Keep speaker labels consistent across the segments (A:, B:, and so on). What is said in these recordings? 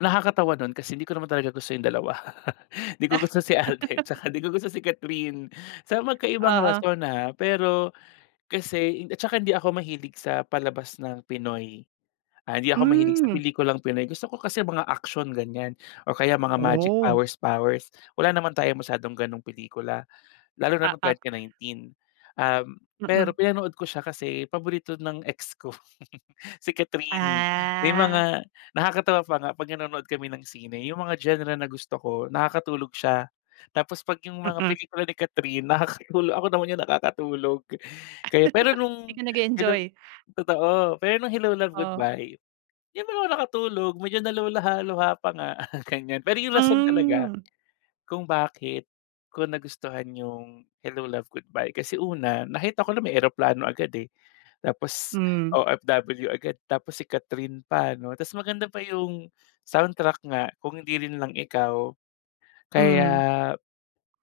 A: Nakakatawa dun kasi hindi ko naman talaga gusto yung 2. Di ko gusto si Alden tsaka hindi ko gusto si Kathryn, sa magkaibang
B: Oo.
A: rason, ah. Pero, kasi ed at saka hindi ako mahilig sa palabas ng Pinoy. Ah, hindi ako mahilig sa
B: Hmm.
A: pelikulang Pinoy. Gusto ko kasi mga aksiyon, ganyan, o kaya mga magic
B: Oh.
A: powers-powers. Wala naman tayong masyadong ganong pelikula lalo na nung
B: Oo.
A: 2019. Um, pero
B: Mm.
A: pinanood ko siya kasi paborito ng ex ko si Kathryn. May
B: Ah.
A: mga nakakatawa pa nga pag nanonood kami ng sine yung mga genre na gusto ko, nakakatulog siya. Tapos pag yung mga
B: Mm.
A: pelikula ni Kathryn, nakakatulog ako naman yung nakakatulog. Kaya, pero
B: Di
A: nung
B: ka
A: Hello
B: nag-e-enjoy.
A: totoo pero nung Hello, Love,
B: Oh.
A: Goodbye, di naman ako nakatulog, medyo naluha-luha pa nga ganyan. Pero yung rason talaga
B: Hmm.
A: kung bakit ko nagustuhan yung Hello, Love, Goodbye, kasi una, nakita ko na may eroplano agad, eh, tapos
B: Hmm.
A: OFW agad. Tapos si Kathryn pa 'no, ta's maganda pa yung soundtrack nga, "Kung Hindi Rin Lang Ikaw". Kaya
B: Hmm.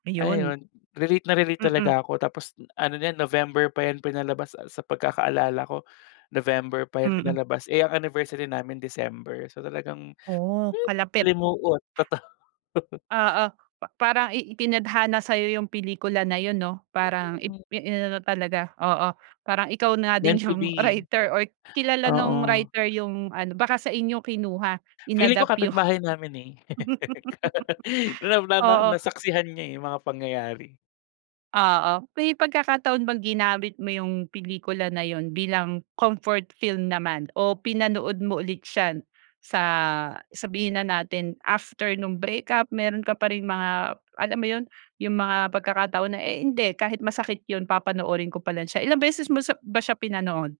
B: Ayun.
A: ayun, relate na relate
B: Mm.
A: talaga ako. Tapos ano na yan, November pa yan pinalabas sa sa pagkakaalala ko, November pa yan
B: Mm.
A: pinalabas, eh, ang anniversary namin December, so talagang
B: Oh,
A: hmm
B: kalapit.
A: limuot, totoo.
B: Oo, pa parang i itinadhana sa'yo yung pelikula na yun 'no? Parang ip
A: Mm.
B: i inano talaga oo, parang ikaw na din
A: Meant to
B: yung
A: be.
B: writer, or kilala nung
A: Oo.
B: writer yung ano, baka sa inyo kinuha,
A: Feeling ko
B: in-adapt yung
A: kapitbahay namin, eh. Wala wala na,
B: oo.
A: nasaksihan niya, eh, yung mga pangyayari.
B: Oo, may pagkakataon bang ginamit mo yung pelikula na yun bilang comfort film naman? O pinanood mo ulit siya sa sabihin na natin after nung breakup meron ka pa ring mga, alam mo yun, yung mga pagkakataon na, "Eh, hindi, kahit masakit yun, papanoorin ko pa rin siya". Ilang beses mo sa ba siya pinanood?